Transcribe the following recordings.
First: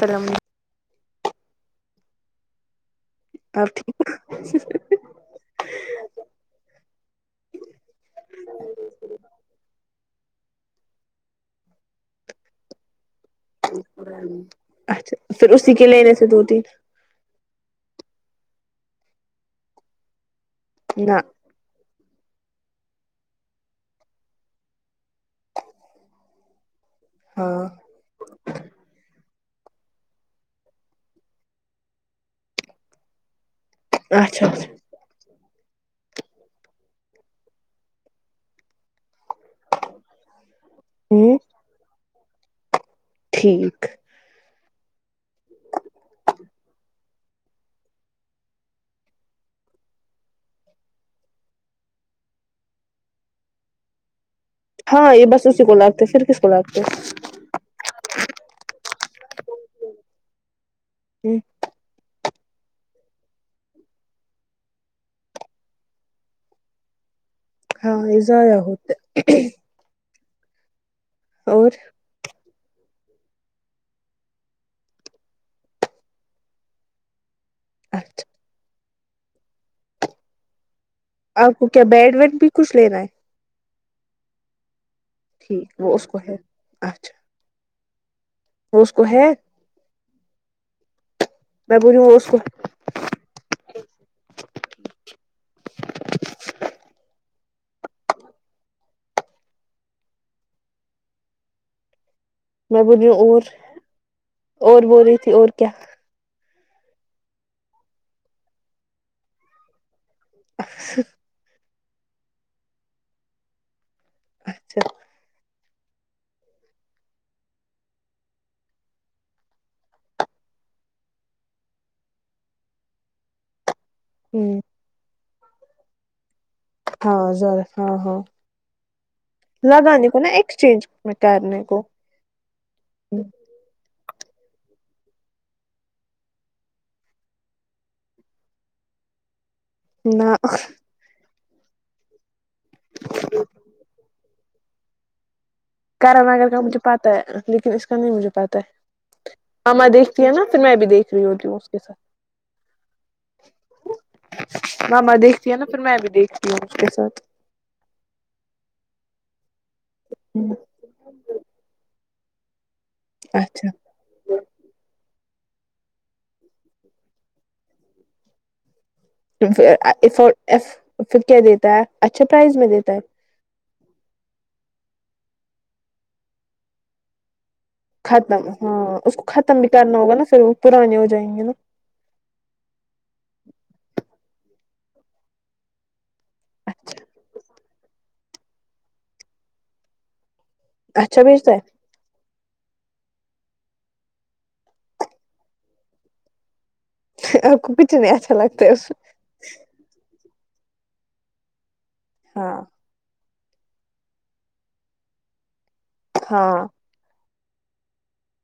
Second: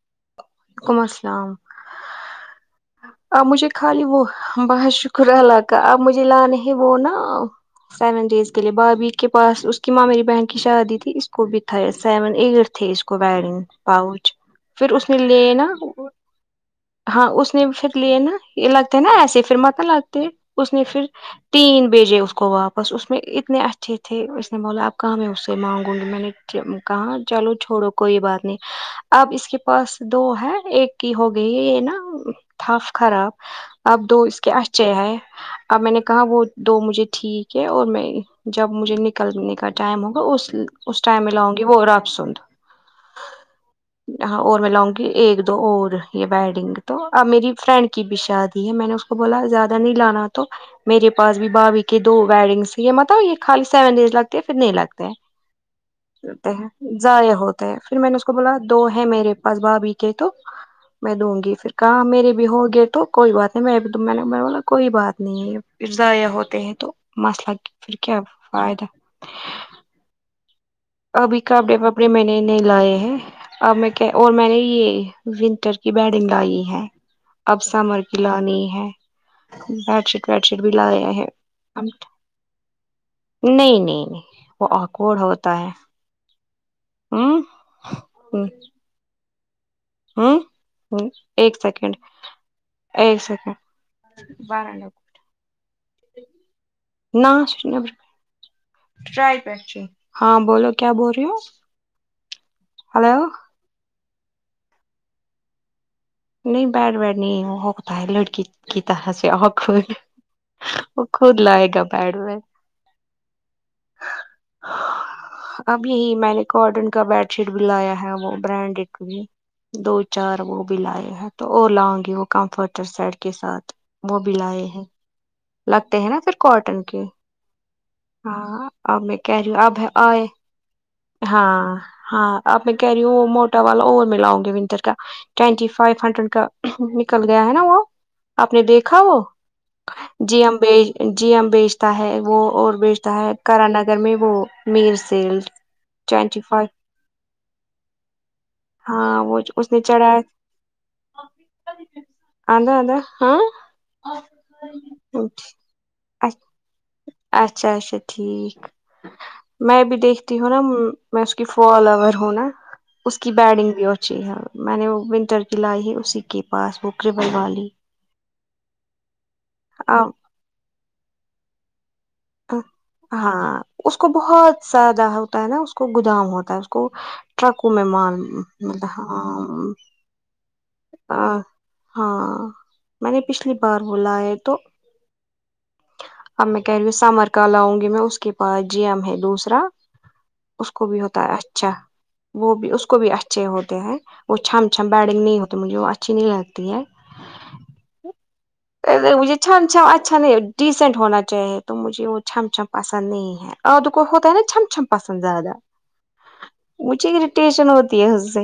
سلام علیکم ولیکم السلام آپ مجھے خالی وہ بہت شکر اللہ کا اپ مجھے لانے ہے وہ نا سیون ڈیز کے لیے بھابھی کے پاس اس کی ماں میری بہن کی شادی تھی اس کو بٹھایا سیون ایٹ تھے اس کو بن پاؤچ پھر اس میں اچھا پھر لینا اسی کے لینے سے دو تین ہاں اس نے پھر لیے نا یہ لگتے نا ایسے فر مت لگتے اس نے فر نہ تین بھیجے اس کو واپس اس میں اتنے اچھے تھے اس نے بولا اپ کہاں میں اس سے مانگوں گی میں نے کہاں چلو ہاں چھوڑو کوئی بات نہیں اب اس کے پاس دو ہے ایک کی ہو گئی یہ نا تھپ خراب اب دو اس اچھا کے اچھا اھے [unintelligible] آئے اب میں نے کہا وہ دو مجھے ٹھیک ہے اور میں جب مجھے نکلنے کا ٹائم ہوگا اس اس ٹائم میں ہ لاؤ گی وہ راب سند ٹھیک ہاں اور میں لاؤں گی ایک دو اور یہ بیڈنگ تو ا میری فرینڈ کی بھی شادی ہے میں نے اس کو بولا زیادہ نہیں لانا تو میرے پاس بھی بھابھی کے دو ویڈنگس یہ مطلب یہ خالی سیون ڈیز لگ پھر نہیں لگتے ہے ہاں یہ بس اسی کو پھر کس کو لگتے ہیں جے ہو پھر میں نے اس کو بولا دو ہے میرے پاس بابی کے تو میں دوں ہ گی پھر ہاں میرے بھی ہو گئے تو کوئی بات نہیں میں نے ب کوئی بات نہیں ہے پھر ضائع ہوتے ہیں تو مسئلہ پھر ہاں یہ کیا ضائع فائدہ ہوتا ابھی اور کپڑے وپڑے میں نے نہیں لائے ہیں اب میں کہ اور میں نے یہ ونٹر کی بیڈنگ لائی ہے اب سمر کی اچھا لانی ہے بیڈ شیٹ ویڈ شیٹ بھی لاے ہے آپ کو کیا بیڈ ویٹ بھی کچھ لینا ہے نہیں نہیں نہیں وہ اکڑ ہوتا ہے ٹھیک وہ اس کو ہے اچھا ہوں ہ اس کو ہے ہوں ہ ایک میں بول سیکنڈ رہی ہوں اس کو ایک سیکڈ بارہ لگ نہ س نبر ٹرائی پنسیو ہاں بولو کیا بول رہی ہو میں بول رہی ہوں ہلو اور اور بول رہی تھی اور کیا نہیں بیڈ بیٹ نہیں ہوتا ہے لڑکیتا سے آق وہ خود لائے گا بیڈ میں اچھا اب یہی میں نے کاٹن کا بیڈ شیٹ بھی لایا ہے وہ برانڈیڈ بھی دو چار وہ بھی لیا تو وہ لاؤں گی وہ کمفرٹر سائڈ کے ساتھ وہ بھی ہ لائے ہیں لگتے ہیں نا پھر کاٹن ہاں ذرا ہاں ہاں ا میں کہ رہی آب لگانے کو آئے نا ایکسچینج میں ہاں کرنے کو ہاں اب می کہ رہی ہوں وو مو ٹا والا اور ملاؤ گے ونٹر کا ٹٹی فو ہنڈریڈ کا نکل گیا ہے نا وہ آپ نے دیکھا ہو جی نہ ہم بیچ جی ہم بیچتا ہے وہ اور بیچتا ہے کرا نگر میں وہ میر سیلڈ کر اگر کا مجھ پتا لیکن اسکا نہیں مجھے پتہ ہے ہاں وہ اس نے ماما چڑھا دیکھتی ہیں نا پھر میں بھی دیکھ رہی ہوتی ہوں اس کے ساتھ اد ادا ہاں ماما دیکھتی ہیں نا پھر میں بھی دیکھتی ہوں اس کے ساتھ اچھا اچھا ٹھیک میں بھی دیکھتی ہوں نا میں اس کیفولور ہوں نا اس کی اچھا بیڈنگ بھی ہوتی جی ہاں میں نے وہ ونٹر کی لائی ہے اسی کے پاس وہک کربل والی پھر اب ا فور یف پھر کہ دیتا ہے اچھا پرائز میں دیتا ہے ہاں اس کو بہت زیادہ ہوتا ہے نا اس کو گودام ہوتا ہے اس کو ٹرکو میں مال ختم مہ ہاں اس کو ختم بھی کرنا ہوگا نا پر وہ پرانے ہو جائیں گے نا ہاں میں نے پچھلی بار بولا ہے تو اب میں کہہ رہی ہوں اچھا سمر کا لاؤں گی میں اس کے پاس جیم ہے دوسرا اس کو بھی ہوتا ہے اچھا وہ بھی اس کو بھی اچھے ہوتے ہیں وہ چم چھم بیڈنگ نہیں ہوتے مجھے وہ اچھی نہیں لگتی ہے آپ کو کچھ نہیں اچھا لگتا ہے اس [unintelligible] مجھے چم چم اچھا نہیں ڈیسینٹ ہونا چاہے تو مجھے وہ چھم ہاں چھم پاس پسند نہیں ہے اورتو کو ہوتا ہے نا چھم چھم پسند زیادہ ہاں مجھے اریٹیشن ہوتی ہے اس سے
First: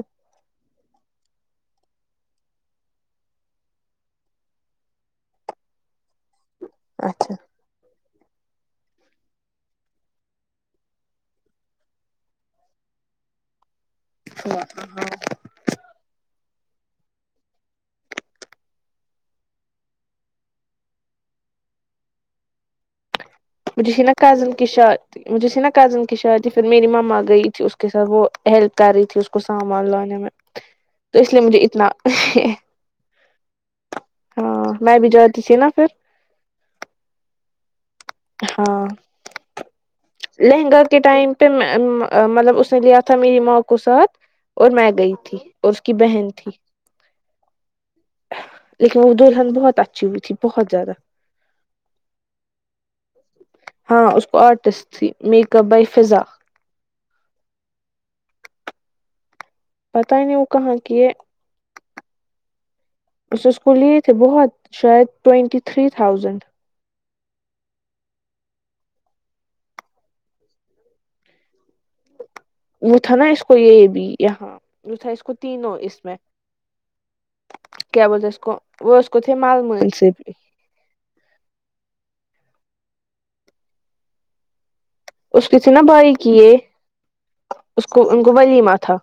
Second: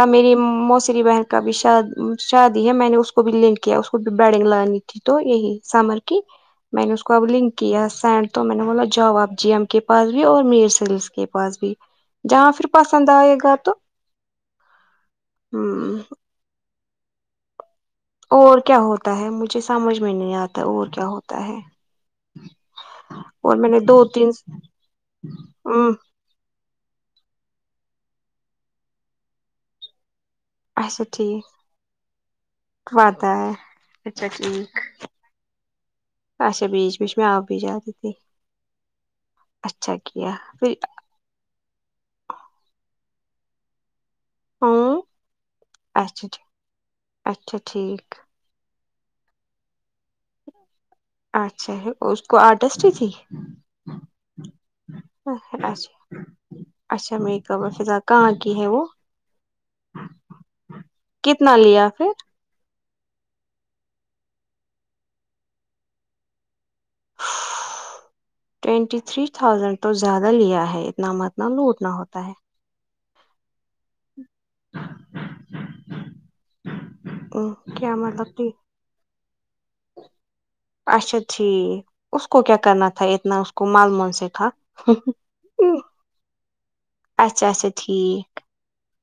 ا میری موس ری بہن کا بھی شاد شادی ہے میں نے اس کو بھی لنک کیا اس کو بھی بیڈنگ لانی تھی تو یہی سمر کی میں نے اس کو اب اچھا لنک کیا سینڈ تو میں نے بو جاو اب جی ایم کے پاس بھی اور میر سلس کے پاس بھی جہاں پھر پسند آئے گا تو ا ہاں ہمم اور کیا ہوتا ہے مجھے سمجھ میں نہیں آتا اور کیا ہوتا ہے اور میں نے مجھے س دو نا تین کزن کی شا مجھے س نا ہ کزن کہ شایدی پھر میری مما گئی تھی اس کے ساتھ وہ ہیلپ کر رہی تھی اس کو سامان لانے میں اچھا تو اس لیے ٹھیک مجھے اتنا بات ہے اچھا ہاں میں بھی جاتی تھی نا پھر ایسے بیچ بیچ میں ا بھی جاری ہاں کیا پھر لہنگا کے ٹائم مے می مطلب اس نے لیا تھا میری ماں کو ساتھ ہ اور میں گئی تھی اور اس کی اچھا بہن تھی اچھا ٹھیک لیکن دلہن بہت اچھی ہوئی تھی بہت زیادہ اچھا اس کو آرٹسٹ ہی تھی ہاں اس کو آرٹسٹ تھی میک اپ بائی اچھا فضا اچھا میک اپ بای فضا کہاں کی ہے وہ پتا ہی نہیں وہ کہاں کی ہے کتنا لیا پھر اسس اس کو لیے تھے بہت شاید twenty three thousand twenty three thousand تو زیادہ لیا ہے اتنا متنا لوٹ نہ ہوتا ہے وہ تھا نا اس کو یہ بھی یہاں وہ تھا اس کو تینوں اس میں ہے کیا بولتے مطلب اس کہ کو وہ اس کو تھے مالم سے بھی اچھا ٹھیک اس کو کیا کرنا تھا اتنا اس کو مال مول سے تھا اس کسی نا بھائی کیے اچھا اچھا ٹھیک تھا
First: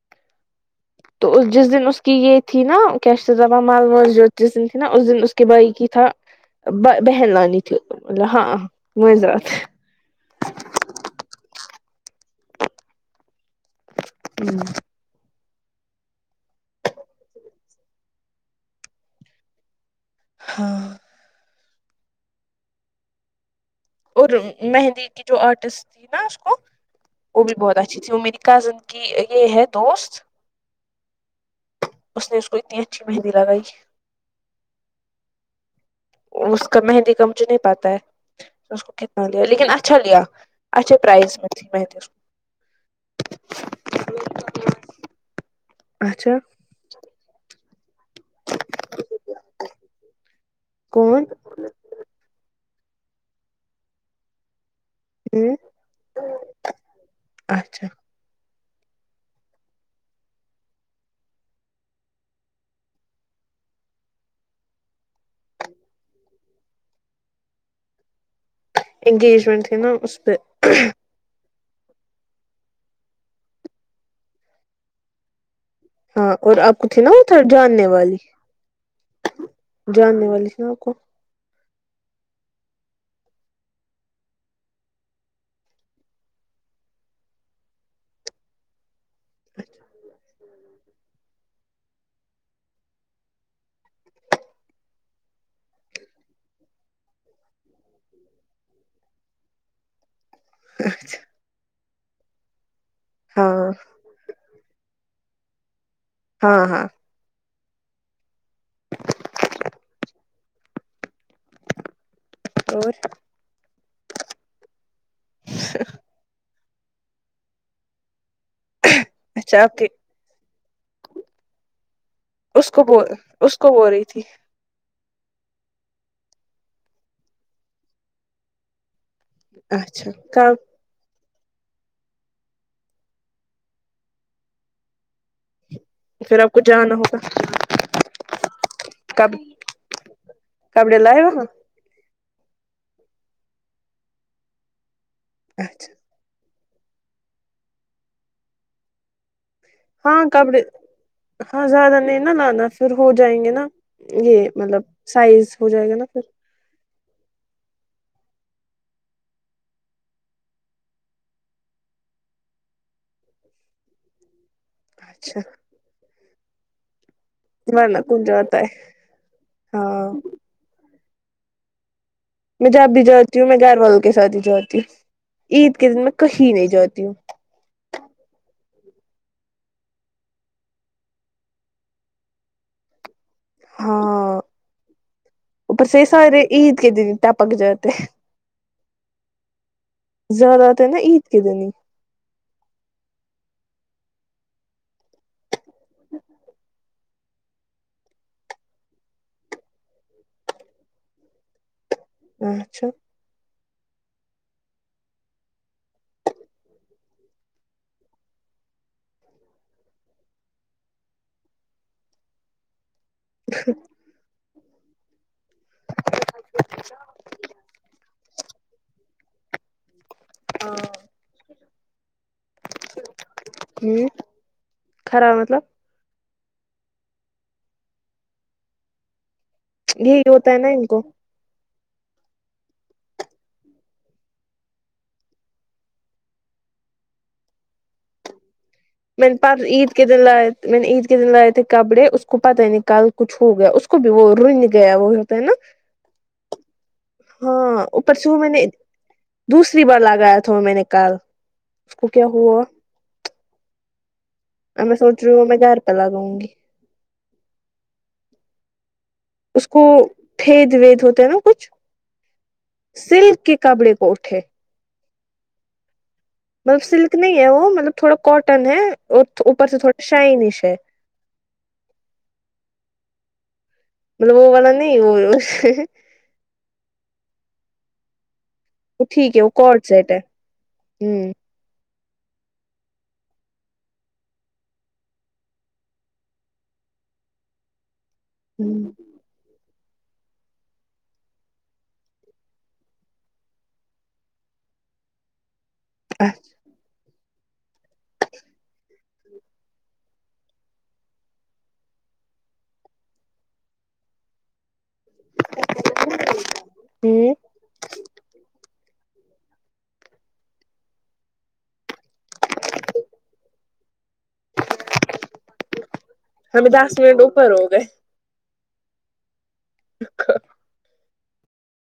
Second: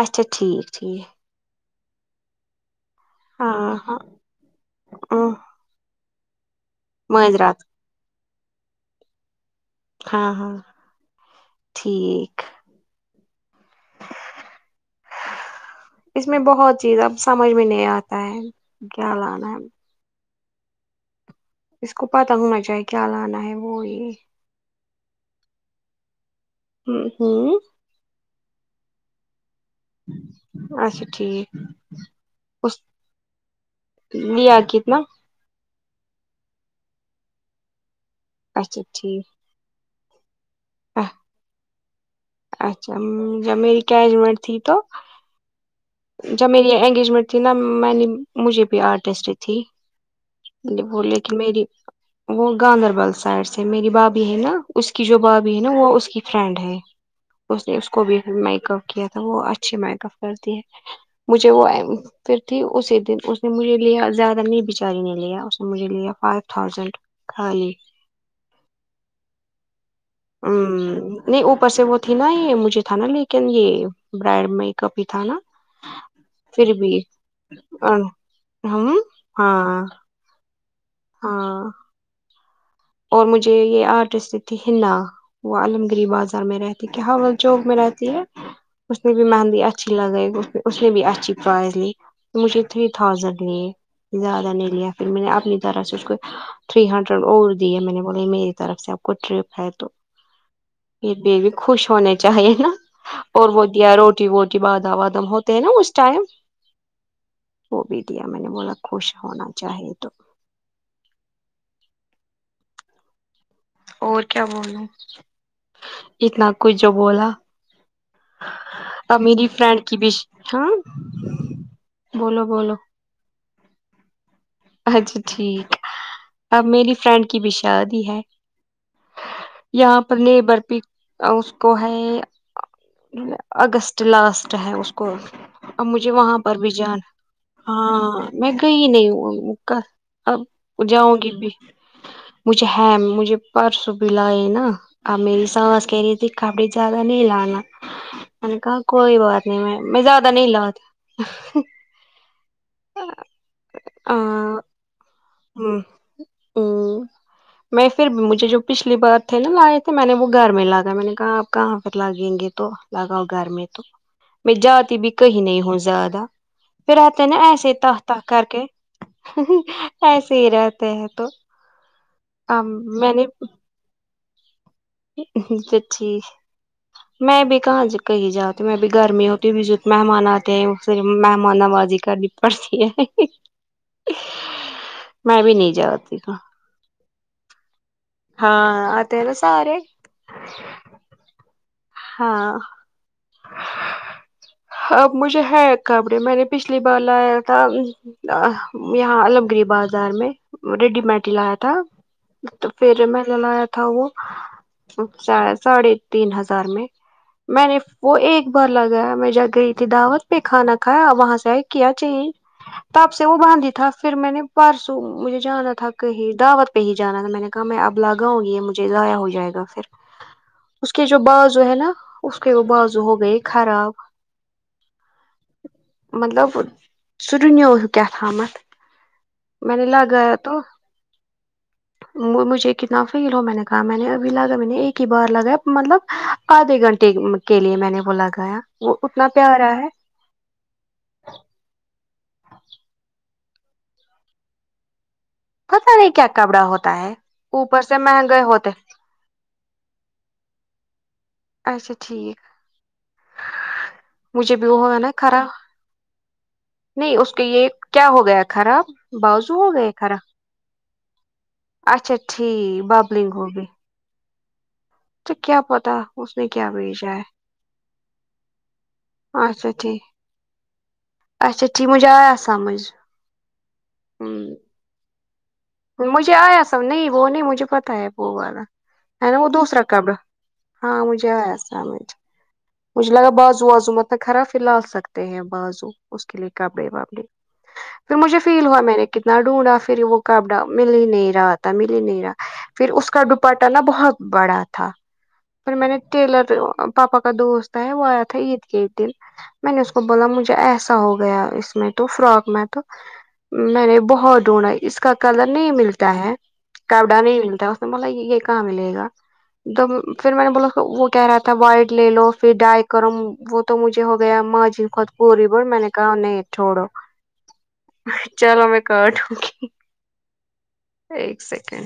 اچھا ٹھیک ٹھیک تو جس دن اس کی یہ تھی نا [unintelligible] ہاں ہاں جس دن تھی نا اس دن اس کے بھائی کی تھا بہن لانی معذرات تھی ہاں [unintelligible] ہاں ہاں ٹھیک ہوں اس میں بہت چیز اب سمجھ میں نہیں آتا ہے کیا لانا ہے ہاں اس کو پتا ہونا چاہیے کیا لانا ہے وہ یہ اور مہندی کی جو آرٹسٹ تھی نا اس کو وہ بھی ہوں بہت اچ جی جی وہ میری کزن کی یہ ہے دوست اچھا ٹھیک اس نے اس کو اتنی اچھی مہندی لگائی لیا کتنا اس کا مہندی کامجھ نہیں پاتا ہے اچھا اس کو کتنا ٹھیک لیا لیکن اچھا لیا اچھا پرائز [unintelligible] میں اس کو اچھا میری انگیجمنٹ تھی تو اچھا جب میری یہ انگیجمنٹ تھی نا میں نے مجھے بھی آرٹسٹیک تھی وہ کون لیکن میری وہ گاندربل سائڈ سے میری بھابھی ہے نا اس کی جو بھابھی ہے نا وہ اس کی فرینڈ ہے اس نے اچھا اس کو بھی میکا کیا تھا وہ اچھی میکاپ کرتی ہے مجھے وہ پھر تھی اسی دن اس نے مجھے لیا زیادہ نہیں بچاری نے لیا اس نے مجھے لیا فائیو تھازینڈ خالی انگیجمنٹ تھی نا اس پہ امم نہیں اوپر سے وہ تھی نا یہ مجھے تھا نا لیکن یہ برائڈ میکاپ بھی تھا نا ہاں اور پھر آپ کو بھی تھی نا وہ تھ جاننے والی ہم ہاں جاننے والی تھی نا آپ کو ہاں اور مجھے یہ آرٹسٹک تھی ہنا وہ عاللممگیری بازار میں رہتی کیا وہ چوک میں رہتی ہے اس نے بھی مہندی اچھی لگی مجھے اس نے بھی اچھی پرائز لی مجھے تھری تھازینڈ لیے زیادہ نہیں لیا پھر میں نے اپنی طرح سے کو تھری ہنڈریڈ اور میں نے بولا میری طرف سے آپ کو ٹپ ہے تو پھر خوش ہونے چاہے نا اور وہ ہاں دیا روٹی ووٹی بادام وادم ہوتے ہیں نا اس ٹائم ہاں ہاں وہ بھی دیا میں نے بولا خوش ہونا چاہے تو اور اور کیا بولو اتنا کچھ جو بولا میری اچھا آپ فرینڈ کے کی بھی ہاں بولو اس بولو کو بول اس کو بول رہی تھی اچھا ٹھیک اب میری فرینڈ کی بی شادی ہے یہاں اچھا پر بھی کب نہیں اس کو ہے اگست لاسٹ ہے اس کو اب مجھے وہاں پھر آپ پر کو بھی جانا جانہ ہوگا ہاں میں گئی نہیں کب ہو اب کپڑے جاؤ لائے گی وہاں بھی مجھے ہے مجھے پرسوں بھی لائے نا آپ میری سانس اچھا کہہ رہی تھی کبڑ زادہ نہیں لانا آ کاا کوئی بات نہیں میں میں ہاں زیادہ نہیں کپڑے لاتی ہاں زیادہ نہیں نا لانا پھر ہو جائیں گے نا یہ ہ مطلب سائز ہو جائے گا نا پھر ہ میں پھر بھی مجھے جو پچھلی بار تھے نا لائے تھے میں نے وہ گھر میں لایا میں نے کہا کہاں [unintelligible] گے تو لگاؤ گھر میں تو میں جاتی بھی کہیں اچھا نہیں ہو زیادہ پھر آتے نا ایسے تاہ ورنہ تاہ کون کر جاتا کے ہے ہاں سے رہتے ہیں تو میں جب بھی جاتی ہوں میں گھر والوں کے ساتھ ہی جاتی ہوں عید کے توٹھک دن میں کہیں نہیں جاتی ہوں میں بھی کہاں جا کہی نہیں جاتی میں بھی گھر میں ہوتی ہوں بھی جو مہمان آتے ہیں صرف مہمان نوازی کرنی پڑتی ہے ہاں میں بھی نہیں اوپر سے جاتی گ سارے عید کے دن ٹپک جاتے ہاں آتے ہے ناسارے زیادہ تر نا عید کے دن ہی ہاں اب مجھے ہے کپڑے میں نے پچھلی بار لایا تھا یہاں علم گری بازار میں ریڈی میڈلایا تھا تو اچھا پھر میں لایا تھا وہ ساڑھے تین ہزار میں میں نے وہ ایک بار لگایا میں جا گئی تھی دعوت پہ کھانا کھیا وہاں سے کیا چینج تپ سے وہ باندھی تھا پھر میں نے پرسو مجھے جانا تھاک ہی دعوت پہ ہی جا تھا م میں نے کہا میں اب لاگ گی مجھے ضائع ہو جائے گا پھر اس کے ہوں جو بازو ہے نا اس کے وہ بازو ہو گئے خراب خراب مطلب مطلب س رنیو ہو کیاتام میں نے یہی لاگایا ہوتا تو ہے نا ان کو مجھے کتنا فیل ہو میں نے کہا میں نے ابھی لگا میں نے ایک ہی بار لگایا مطلب آدھے گھنٹے کے لیے میں نے وہ لا گایا میں نے پ عید کے دن لائے میں نے عید کے دن لائے تھے کپڑے اس کو پتہ ہی نکل کچھ ہو گیا اس کو بھی وہ رن گیا وہ تے نا پتا نہیں کیا کپڑا ہوتا ہے ہاں اوپر سے وہ مہنگے میں نے ہوتے دوسری بار لاگایا تھا میں نےکال اچھا ٹھیک مجھے بھی وہ اب ہو میں ہے نا سوچ رہی کرا ہوں میں گھر پہ لگاؤں گی نہیں اس کے یہ کیا ہو گیا خراب بازو اس ہو کو گئے خراب پھید ود ہوتا ہے نا کچھ اچھا ٹھیک ببلنگ سلک کے ہوگی کپڑے کو اٹھے تو کیا پتا اس نے کیا مطلب سلک بھیجا نہیں ہے وہ مطلب تھوڑا کاٹن ہے اور اوپر اچھا سے ٹھیک تھوڑا شائنش ہے اچھا ایا سمجھ ہ یہ وال نہیں مجھے آیا سب نہیں وہ نہیں مجھے پتا ہے وہ والا ہے ٹھیک نا وہ دوسرا کارڈ سیٹ قبر ہے ہاں مجھے ہوں آیا سمجھ مجھے لگا بازو وازو متنا خرااب پ لال سکتے ہیں بازو اس کے لیے کپڑے وابڑے جو مجھے فیل ہوا ہوں میں نے کتنا ڈھونڈا پھر وہ کبڑا مل ہی نہیں رہا تھا مل ہی نہیں رہا پھر اس کا ڈپاٹا نا بہت بڑا تھا پھر میں نے اچھا ٹیلر پاپا کا دوست ہے وہ ایا تھا اید کے دن میں نے اس کو بولا مجھے ایسا ہو گیا اس میں تو فراک میں تو میں نے بہت ڈھونڈا اس کا کلر نہیں ملتا ہے کپڑا نہیں ملتا بولا یہ کہاں ملے گا پھر میں نے بولا وہ کہہ رہا تھا وائٹ لے لو پھر ڈائی کرو وہ تو مجھے ہو گیا ماں جی پوری ب میں نے ا نہیں ہمیں چھوڑد دس منٹ اوپر ہو گئے چلو میں کٹ دوں گی ایک سیکنڈ